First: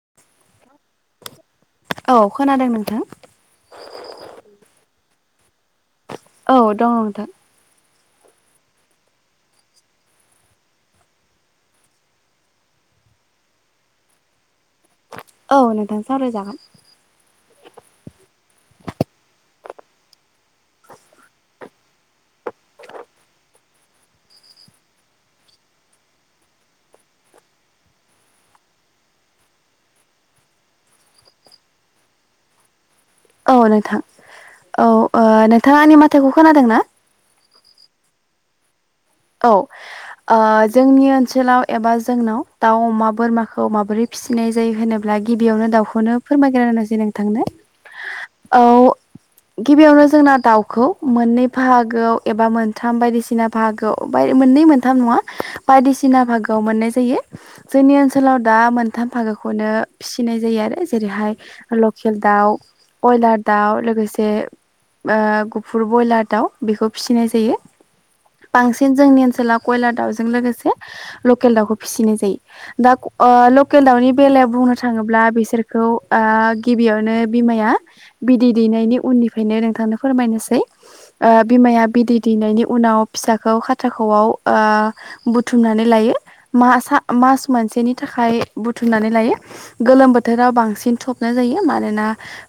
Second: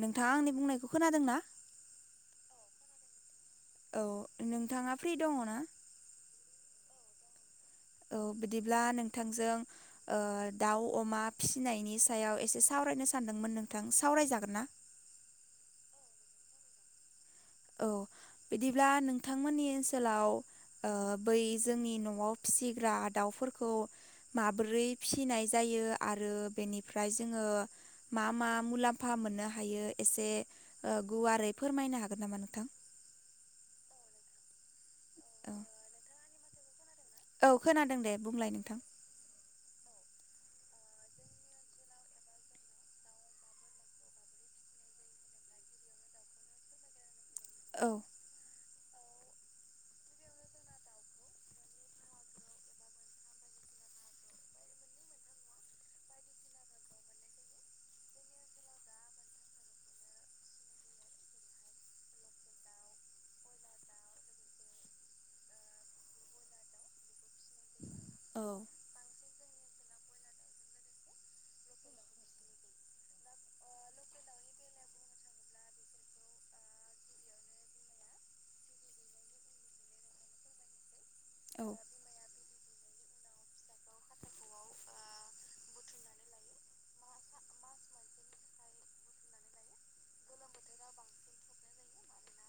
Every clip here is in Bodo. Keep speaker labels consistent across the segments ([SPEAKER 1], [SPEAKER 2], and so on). [SPEAKER 1] नोंथाङा आंनि बुंनायखौ खोनादों ना
[SPEAKER 2] औ खोनादों नोंथां
[SPEAKER 1] औ नोंथाङा फ्रि दङ ना
[SPEAKER 2] औ दङ नोंथां
[SPEAKER 1] औ बिदिब्ला नोंथांजों दाउ अमा फिसिनायनि सायाव एसे सावरायनो सानदोंमोन नोंथां सावरायजागोन ना
[SPEAKER 2] औ नोंथां सावरायजागोन
[SPEAKER 1] औ बिदिब्ला नोंथांमोननि ओनसोलाव बै जोंनि न'आव फिसिग्रा दाउफोरखौ माबोरै फिनाय जायो आरो बेनिफ्राय जोङो मा मा मुलाम्फा मोननो हायो एसे गुवारै फोरमायनो हागोन नामा नों [unintelligible]
[SPEAKER 2] औ नोंथां औ
[SPEAKER 1] औ
[SPEAKER 2] नोंथाङा आंनि मथायखौ खोनादों ना
[SPEAKER 1] औ खोनादों दे बुंलाय नोंथां
[SPEAKER 2] औ जोंनि ओनसोलाव एबा जोंनाव दाउ अमा बोरमाखौ माबोरै फि फिसिनाय जायो होनोब्ला गिबियावनो दाउखौनो फोरमायग्रोनोसै नों थांनो
[SPEAKER 1] औ।
[SPEAKER 2] औ गिबियावनो जोंना दाउखौ मोननै बाहागोआव एबा मोनथाम बायदिसिना बाहागोआव मोननै मोनथाम नङा बायदिसिना भागोआव मोननाय जायो जोंनि ओनसोलाव दा मोनथाम साथाम फागोखौनो फिसिनाय जायो आरो जेरैहाय लकेल दाउ बयलार दाउ लोगोसे ओ गुफुर ब्रयलार दाउ बेखौ फिसिनाय जायो
[SPEAKER 1] औ
[SPEAKER 2] बांसिन जोंनि ओन कयलार दाउजों लोगोसे लकेल दाउखौ फिसिनाय जायो दा लकेल दाउनि बेलायाव बुंनो थाङोब्ला बिसोरखौ गिबियावनो बिमाया बिदि दैनायनि उननिफ्रायनो नोंथांनो फोरमायनोसै
[SPEAKER 1] औ
[SPEAKER 2] बिमाया बिदै दैनायनि उनाव फिसाखौ खाथाख'आव बुथुमनानै लायो माहा मास मोनसेनि थाखाय बुथुमनानै लायो गोलोम बोथोराव बांसिन थबनो जायो मानोना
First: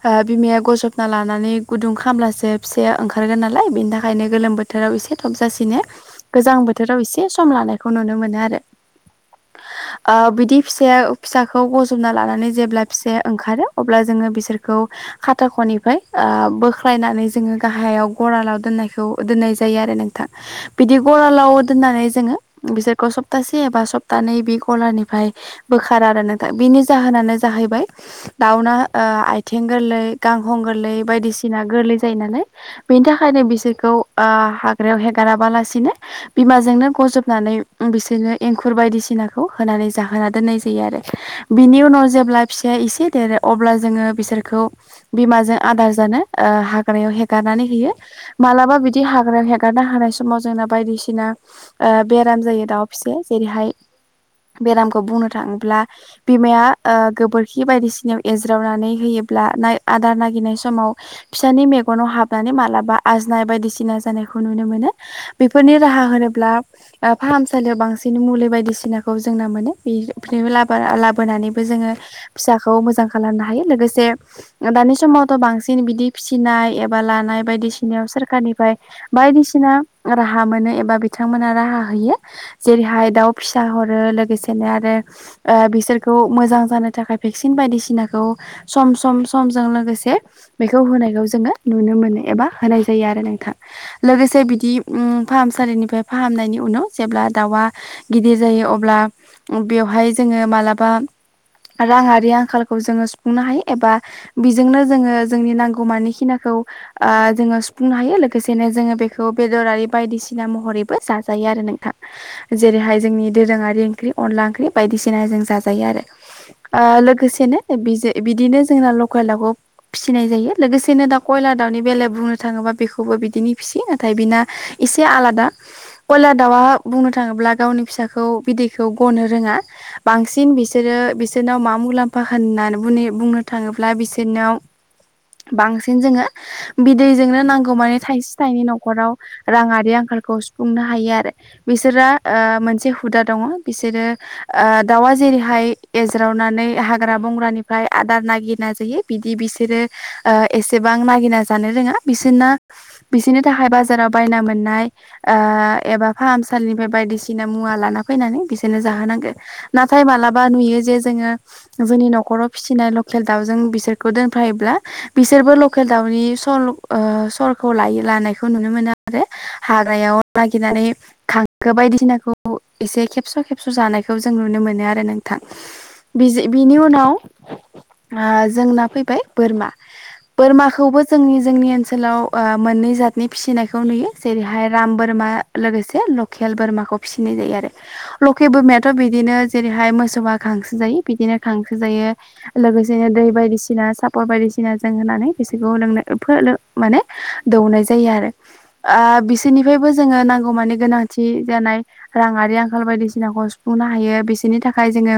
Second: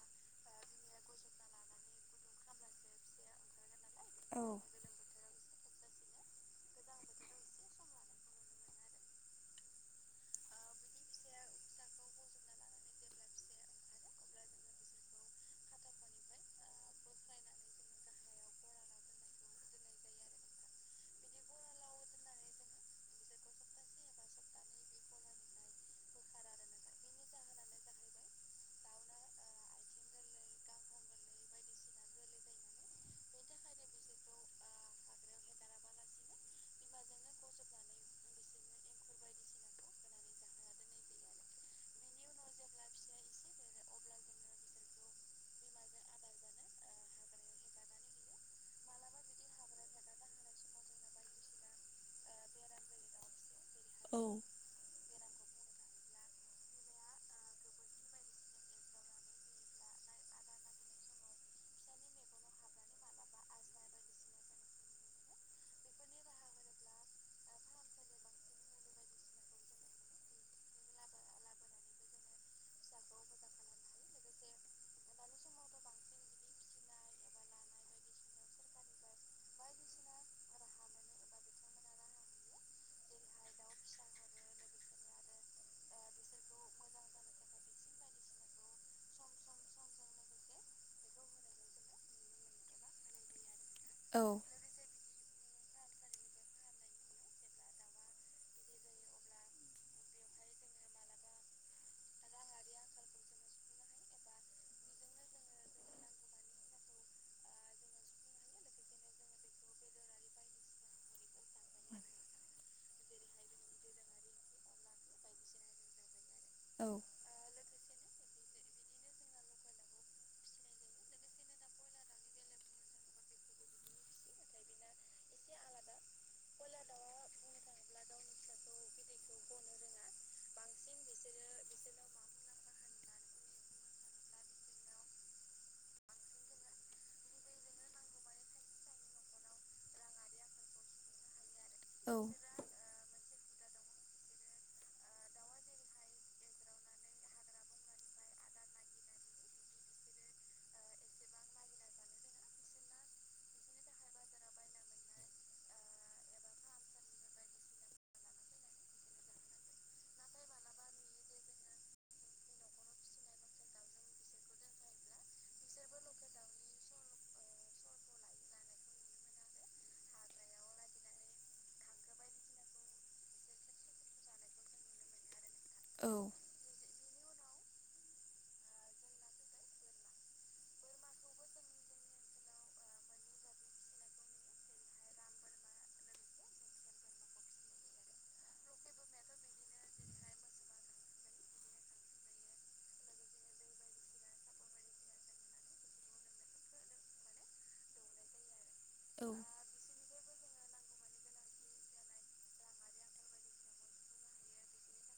[SPEAKER 2] ओ बिमाया गजबना लानानै गुदुं खालामब्लासो फिसाया ओंखारगोन नालाय बेनि थाखाय गोलोम बोथोराव एसे सबजासेनो गोजां बोथोराव एसे सम लानायखौ नुनो मोनो आरो
[SPEAKER 1] [inaudible]
[SPEAKER 2] ओ बिदि फिसाया फिसाखौ गजबना लानानै जेब्ला फिसाया ओंखारो अब्ला जोङो बिसोरखौ खाथा ख'निफ्राय बोख्लायनानै जोङो गाहायाव गलाराव दोननायखौ दोननाय जायो आरो नों बिदि गलालाव दोननानै जोङो बिसोरखौ सप्तासे एबा सप्तानै बे गलानिफ्राय बोखार आरो ना बिनि जाहोनानो जाहैबाय दाउना ओ आथिं गोरलै गांखं गोरलै बायदिसिना गोरलै जायो नालाय बेनि थाखायनो बिसोरखौ ओ हाग्रायाव हेगाराबालासिनो बिमाजोंनो गजबनानै बिसोरनो एंखुर बायदिसिनाखौ होना जाहोना दोन्नाय जायो आरो बिनि उनाव जेब्ला फिसाया एसे देरो अब्ला जोङो बिसोरखौ बिमाजों आदार जानो ओ हाग्रायाव हेगारनानै होयो मालाबा बिदि हाग्रायाव हे गारना हानाय समाव जोंना बायदिसिना ओ बेराम जायो दाउ फिसाया जेरैहाय बेरामखौ बुंनो थांब्ला बिमाया ओ गोबोरखि बायदिसिनायाव एज्रावनानै होयोब्ला नाय आदार नाय नाय समाव फिसानि मेगनाव हाबनानै मालाबा आजनाय बायदिसिना जानाय खौ नुनो मोनो बेफोरनि राहा होनोब्ला ओ फाहसालियाव बांसिन मुलि बायदिसिनाखौ जों नुनो मोनो बे [unintelligible] लाबोनानैबो जोङो फिसाखौ मोजां खालामनो हायो लोगोसे दानि समावथ' बांसिन बिदि फिसिनाय एबा लानाय बायदिसिनायाव सोरखारनिफ्राय बायदिसिना राहा मोनो एबा बिथांमोना राहा होयो जेरैहाय दाउ फिसा हरो लोगोसेनो आरो ओ बिसोरखौ मोजां जानो थाखाय भेक्सिन बायदिसिनाखौ सम सम समजों लोगोसे बेखौ होनायखौ जोङो नुनो मोनो एबा होनाय जायो आरो नोंथां लोगोसे बिदि ओम फाहामसालिनिफ्राय फाहामनायनि उनाव जेब्ला दाउआ गिदिर जायो अब्ला बेवहाय जों जोङो मालाबा राङारि आंखालखौ जोङो सुफुंनो हायो एबा बेजोंनो जोङो जोंनि नांगौमानि खिनाखौ ओ जोङो सुफुंनो हायो लोगोसेनो जोङो बेखौ बेदरारि बायदिसिना महरैबो जाजायो आरो नोंथां जेरैहाय जोंनि दोरोङारि अनला ओंख्रि बायदिसिना जों जाजायो आरो
[SPEAKER 1] औ
[SPEAKER 2] ओ लोगोसेनो बिदिनो जोंना लकेल दाउखौ फिसिनाय जायो लोगोसेनो दा कयलार दाउनि बेलायाव बुंनो थाङोबा बेखौ बिदिनि फिसि नाथाय बिना एसे आलादा कयलार दाउआ बुंनो थाङोब्ला गावनि फिसाखौ बिदैखौ गनो रोङा बांसिन बिसोरो बिसोरनाव मा मुलाम्फा होननानै बुंनो थां ङोब्ला बिसोरनाव बांसिन जोङो बिदैजोंनो नांगौ मानि थाइस थाइनै न'खराव रांआरि आंखालखौ सुफुंनो हायो आरो बिसोरा ओ मोनसे हुदा दङ बिसोरो ओ दाउआ जेरैहाय एज्रावनानै हाग्रा बंग्रानिफ्राय आदार नागिरनानै जायो बिदि बिसोरो ओ एसेबां नागिरना जानो रोङा बिसोरना बिसोरनि थाखाय बाजाराव बायना मोननाय ओ एबा फाहामसालिनिफ्राय बायदिसिना मुवा लाना फैनानै बिसोरनो जाहोनांगोन नाथाय मालाबा नुयो जे जोङो जोंनि न'खराव फिसिनाय लकेल दाउजों बिसोरखौ दोनफायोब्ला बिसोरबो लकेल दाउनि स ओ स लायो लानायखौ नुनो मोनो आरो हाग्रायाव नागिरनानै खांखो बायदिसिनाखौ एसे खेबस' खेबस' जानायखौ जों नुनो मोनो आरो नोंथां
[SPEAKER 1] औ
[SPEAKER 2] बिज बिनि उनाव जोंना फैबाय बोरमा बोरमाखौबो जोंनि जोंनि ओनसोलाव ओ मोननै जातनि फिसिनायखौ नुयो जेरैहाय राम बोरमा लोगोसे लकेल बोरमाखौ फिसि जायो आरो लकेल बोरमायाथ' बिदिनो जेरैहाय मोसौआ खांसो जायो बिदिनो खांसो जायो लोगोसेनो दै बायदिसिना सापर बायदिसिना जों होनानै बिसोरखौ लोंनो [unintelligible] माने दौनाय जायो आरो ओ बिसोरनिफ्रायबो जोङो नांगौ मानि गोनांथि जानाय राङारि आंखाल बायदिसिनाखौ सुफुंनो हायो बिसोरनि थाखाय जोङो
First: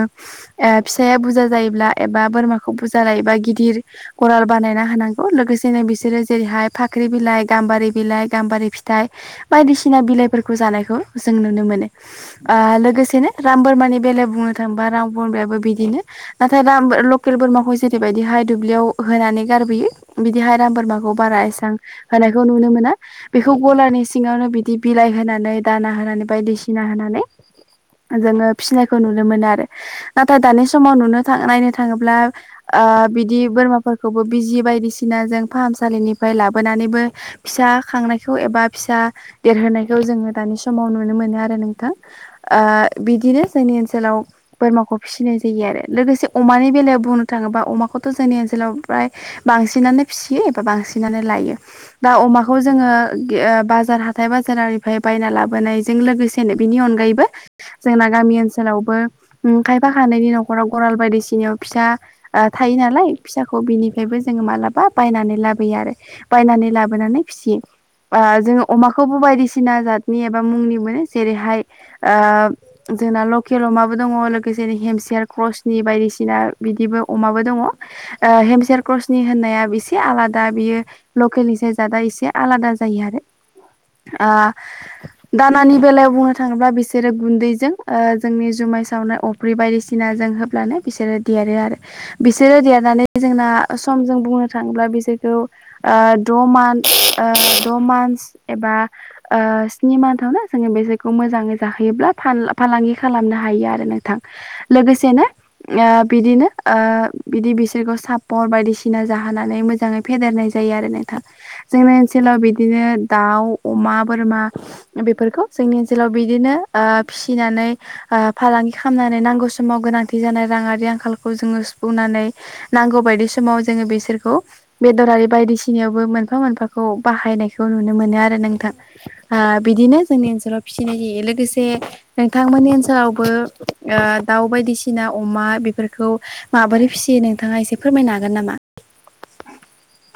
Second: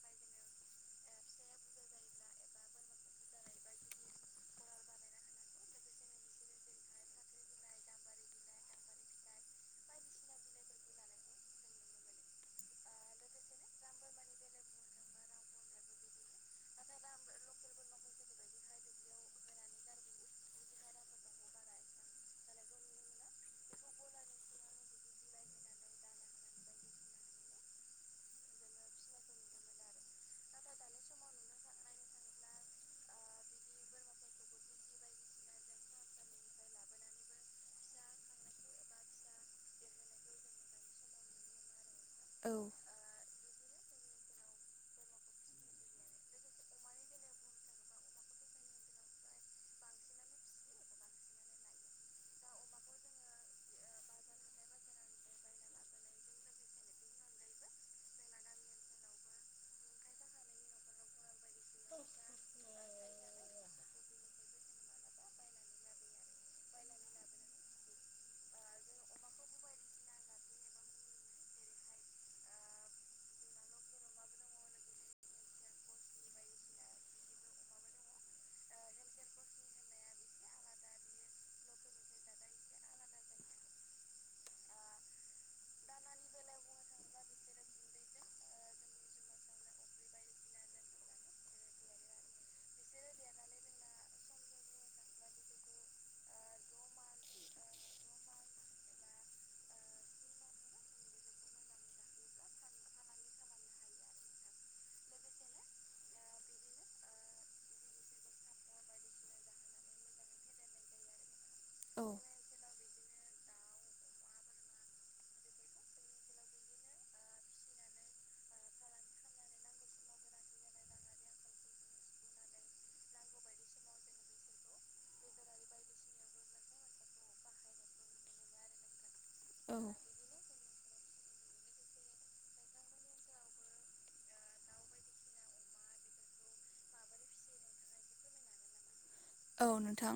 [SPEAKER 2] ओ फिसाया बुरजा जायोब्ला एबा बोरमाखौ बुरजा लायोब्ला गिदिर गराल बानायना होनांगौ लोगोसेनो बिसोरो जेरैहाय फाख्रि बिलाइ गाम्बारि बिलाइ गाम्बारि फिथाइ बायदिसिना बिलाइफोरखौ जानायखौ जों नुनो मोनो ओ लोगोसेनो राम बोरमानि बेलायाव बुंनो थाङोबा राम बोरमायाबो बिदिनो नाथाय लकेल बोरमाखौ जेरैबायदिहाय दुब्लियाव होनानै गारबोयो बिदिहाय राम बोरमाखौ बारा एसे होनायखौ नुनो मोना बेखौ गलारनि सिङावनो बिदि बिलाइ होनानै दाना होनानै बायदिसिना [unintelligible] होनानै जोङो फिसिनायखौ नुनो मोनो आरो नाथाय दानि समाव नुनो नायनो थाङोब्ला ओ बिदि बोरमाफोरखौबो बिजि बायदिसिना जों फाहामसालिनि फ्राय लाबोनानैबो फिसा खांनायखौ एबा फिसा देरहोनायखौ जोङो दानि समाव नुनो मोनो मोनो आरो नोंथां ओ बिदिनो जोंनि ओनसोलाव बोरमाखौ फिसिनाय जायो आरो लोगोसे अमानि बेलायाव बुंनो थाङोबा अमाखौथ' जोंनि ओनसोलाव बांसिनानो फिसियो एबा बांसिन नानो लायो दा अमाखौ जोङो बाजार हाथाइ बाजार आरिफ्राय बायना लाोनाय जो लोगोसेनो बिनि अनैबो जोंना गामि ओनसोलावबो उम खाया खयनैनि नख'रा गरा बायदिसिनाययाव फिसा थायो नालाय फिसाखौ बिनिफ्रायबो जों मालाबा बायनानै लाबो बोयो आरो बायनानै लाबोनानै फिसियो आ जोङो अमाखौबो बायदिसिना जातनि एबा मुंनि मोनो जेरैहाय आ जोंना लकेल अमाबो दङ लोगोसे हेमसेार क्रसनि बायदिसिना बिदिबो अमाबो दङ ओ हेमसेेर क्रसनि होननाया एसे आलादा दा बेयो लकेलनिसाय जादा एसे आलादा जायो आरो आं दानानि बेलायाव बुंनो थाङोब्ला बिसोरो गुन्दैजों ओ जोंनि जु माय सावनाय अफ्रि बायदिसिना जों होब्लानो बिसोरो देरो आरो बिसोरो देरनानै जोंना सम जों बुंनो थाङोब्ला बेसो ओ द' मान ओ द' मानस एबा ओ स्नि मान जोङो बेसोरखौ मोजाङै जाहोयोब्ला फा-फालांगि खालामनो हायो आरो नोंथां लोगोसेनो ओ बिदिनो ओ बिदि बिसोरखौ सापर बायदिसिना जाहोनानै मोजाङै फेदेरनाय जायो आरो नोंथां जोंनि ओनसोलाव बिदिनो दाउ अमा बोरमा बेफोरखौ जोंनि ओनसोलाव बिदिनो ओ फिसिनानै ओ फालांगि खालामनानै नांगौ समाव गोनांथि जानाय राङारि आंखालखौ जोङो सुफुंनानै नांगौ बाय बायदि समाव जोङो बिसोरखौ बेदरारि बायदिसिनायावबो मोनफा मोनफाखौ बाहायनायखौ नुनो मोनो आरो नोंथां ओ
[SPEAKER 1] औ
[SPEAKER 2] बिदिनो जोंनि ओनसोलाव फिसिनाय जायो लोगोसे नोंथांमोननि ओनसोलावबो ओ दाउ बायदिसिना अमा बेफोरखौ माबोरै फिसियो नोंथाङा एसे फोरमायनो हागोन नामा
[SPEAKER 1] औ नोंथां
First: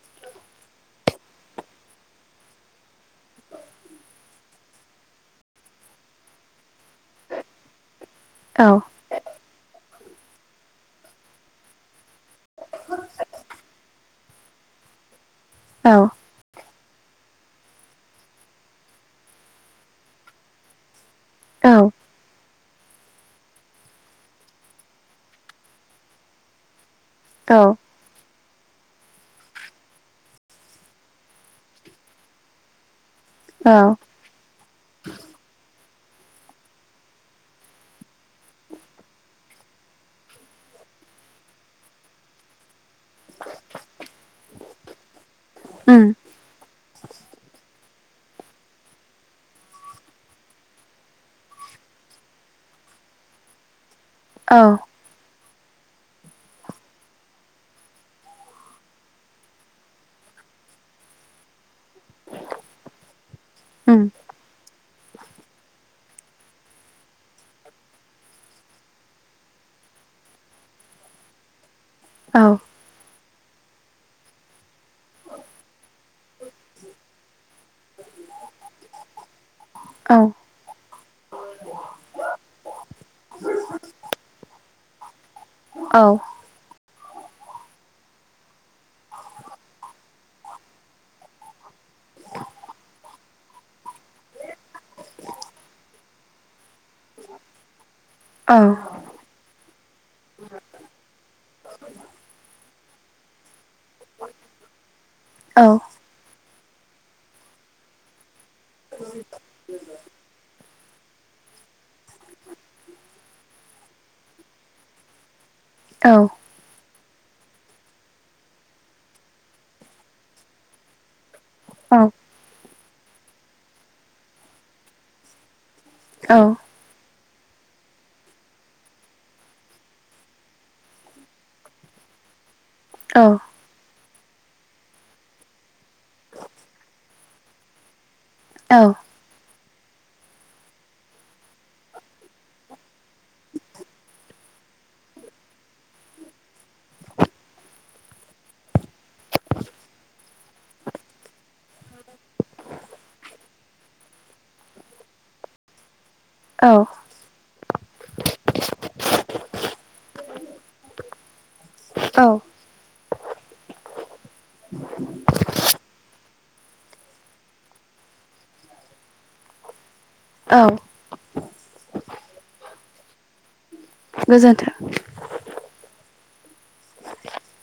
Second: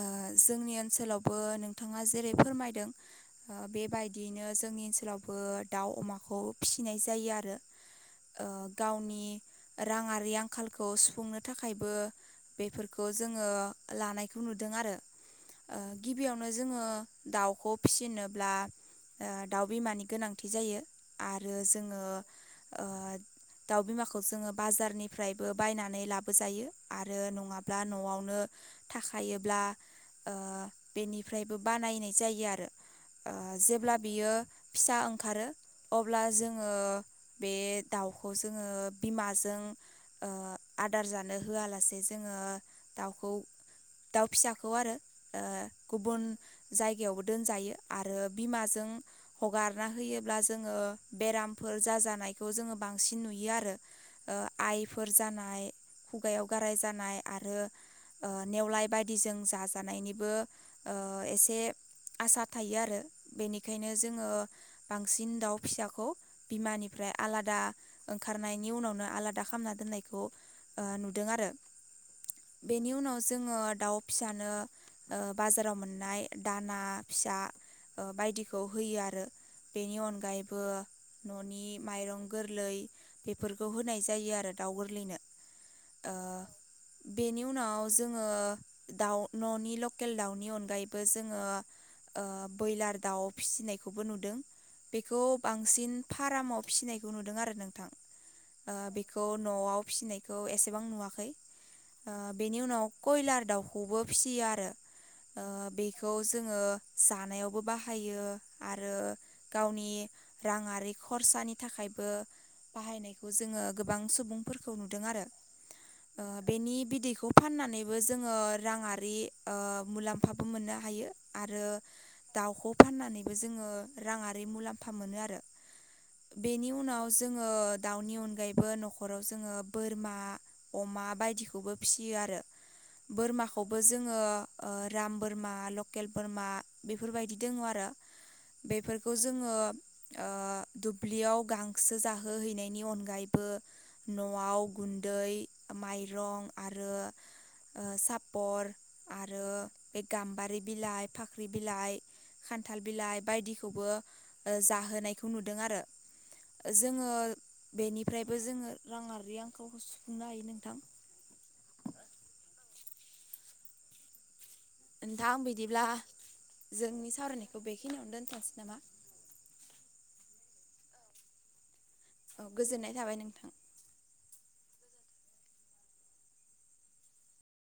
[SPEAKER 1] ओ जोंनि ओनसोलावबो नोंथाङा जेरै फोरमायदों ओ बेबायदियैनो जों जोंनि ओनसोलावबो दाउ अमाखौ फिसिनाय जायो आरो ओ
[SPEAKER 2] औ
[SPEAKER 1] गावनि राङारि आंखालखौ सुफुंनो थाखायबो बेफोरखौ जोङो लानायखौ नुदों आरो ओ
[SPEAKER 2] औ
[SPEAKER 1] गिबियावनो जोङो दाउखौ फिसिनोब्ला ओ दाउ बिमानि गोनांथि जायो आरो
[SPEAKER 2] औ
[SPEAKER 1] जोङो ओ दाउ बिमाखौ जोङो बाजारनिफ्रायबो बायनानै लाबोजायो आरो नङाब्ला न'आवनो थाखायोब्ला ओ बेनिफ्रायबो बानायनाय जायो आरो ओ
[SPEAKER 2] औ
[SPEAKER 1] जेब्ला बियो फिसा ओंखारो अब्ला जोङो बे दाउखौ जोङो बिमाजों ओ आदार जानो होआलासे जोङो दाउखौ दाउ फिसाखौ आरो ओ
[SPEAKER 2] उम
[SPEAKER 1] गुबुन जायगायावबो दोनजायो आरो बिमाजों हगारना होयोब्ला जोङो बेरामफोर जाजानायखौ जोङो बांसिन नुयो आरो ओ
[SPEAKER 2] औ
[SPEAKER 1] आइफोर जानाय खुगायाव गाराय जानाय आरो ओ नेवलाय बायदिजों जाजानायनिबो ओ एसे आसा थायो आरो बेनिखायनो
[SPEAKER 2] उम
[SPEAKER 1] जोङो बांसिन दाउ फिसाखौ बिमानिफ्राय आलादा ओंखारनायनि उनावनो आलादा खालामना दोन नंखायखौ ओ नुदों आरो
[SPEAKER 2] औ
[SPEAKER 1] बेनि उनाव जोङो दाउ फिसानो ओ बाजाराव मोननाय दाना फिसा ओ बायदिखौ होयो आरो बेनि
[SPEAKER 2] औ
[SPEAKER 1] अनगायैबो न'नि माइरं गोरलै बेफोरखौ होनाय जायो आरो दाउ गोरलैनो
[SPEAKER 2] औ।
[SPEAKER 1] ओ बेनि उनाव जोङो दाउ न'नि लकेल दाउनि अनगायैबो जोङो ओ बयलार दाउ फिसिनायखौबो नुदों। बेखौ बांसिन फारामाव फिसिनायखौ नुदों आरो नोंथां।
[SPEAKER 2] औ
[SPEAKER 1] बेखौ न'आव फिसिनायखौ एसेबां नुवाखै। बेनि उनाव कयलार दाउखौबो फिसियो आरो
[SPEAKER 2] औ
[SPEAKER 1] बेखौ जों जोङो जानायावबो बाहायो आरो गावनि राङारि खरसा पानि थाखायबो बाहायनायखौ जोङो गोबां सुबुंफोरखौ नुदों आरो।
[SPEAKER 2] औ
[SPEAKER 1] बेनि बिदैखौ बेखौ फाननानैबो जोङो राङारि मुलाम्फाबो मोननो हायो। आरो दाउखौ फाननानैबो जोङो राङारि मुलाम्फा मोनो आरो।
[SPEAKER 2] औ
[SPEAKER 1] बेनि उनाव जोङो दाउनि अनगायैबो न'खराव जोङो बोरमा अमा बायदिखौबो फिसियो आरो बोरमाखौबो जोङो राम बोरमा लकेल बोरमा बेफोरबायदि दङ आरो। बेफोरखौ जोङो ओ दुब्लियाव गांसो जाहोहैनायनि अनगायैबो न'आव गुन्दै माइरं आरो सापर आरो बे गाम्बारि बिलाइ फाख्रि बिलाइ खान्थाल बिलाइ बायदिखौबो जाहोनायखौ नुदों आरो। जोङो
[SPEAKER 2] औ
[SPEAKER 1] बेनिफ्रायबो जोङो राङारि आंखालखौ सुफुंनो हायो नोंथां।
[SPEAKER 2] औ।
[SPEAKER 1] नोंथां बिदिब्ला जोंनि सावरायनायखौ बेखिनियावनो दोन्थ'नोसै नामा?
[SPEAKER 2] औ।
[SPEAKER 1] औ गोजोननाय थाबाय नोंथां।
[SPEAKER 2] गोजोन्थों।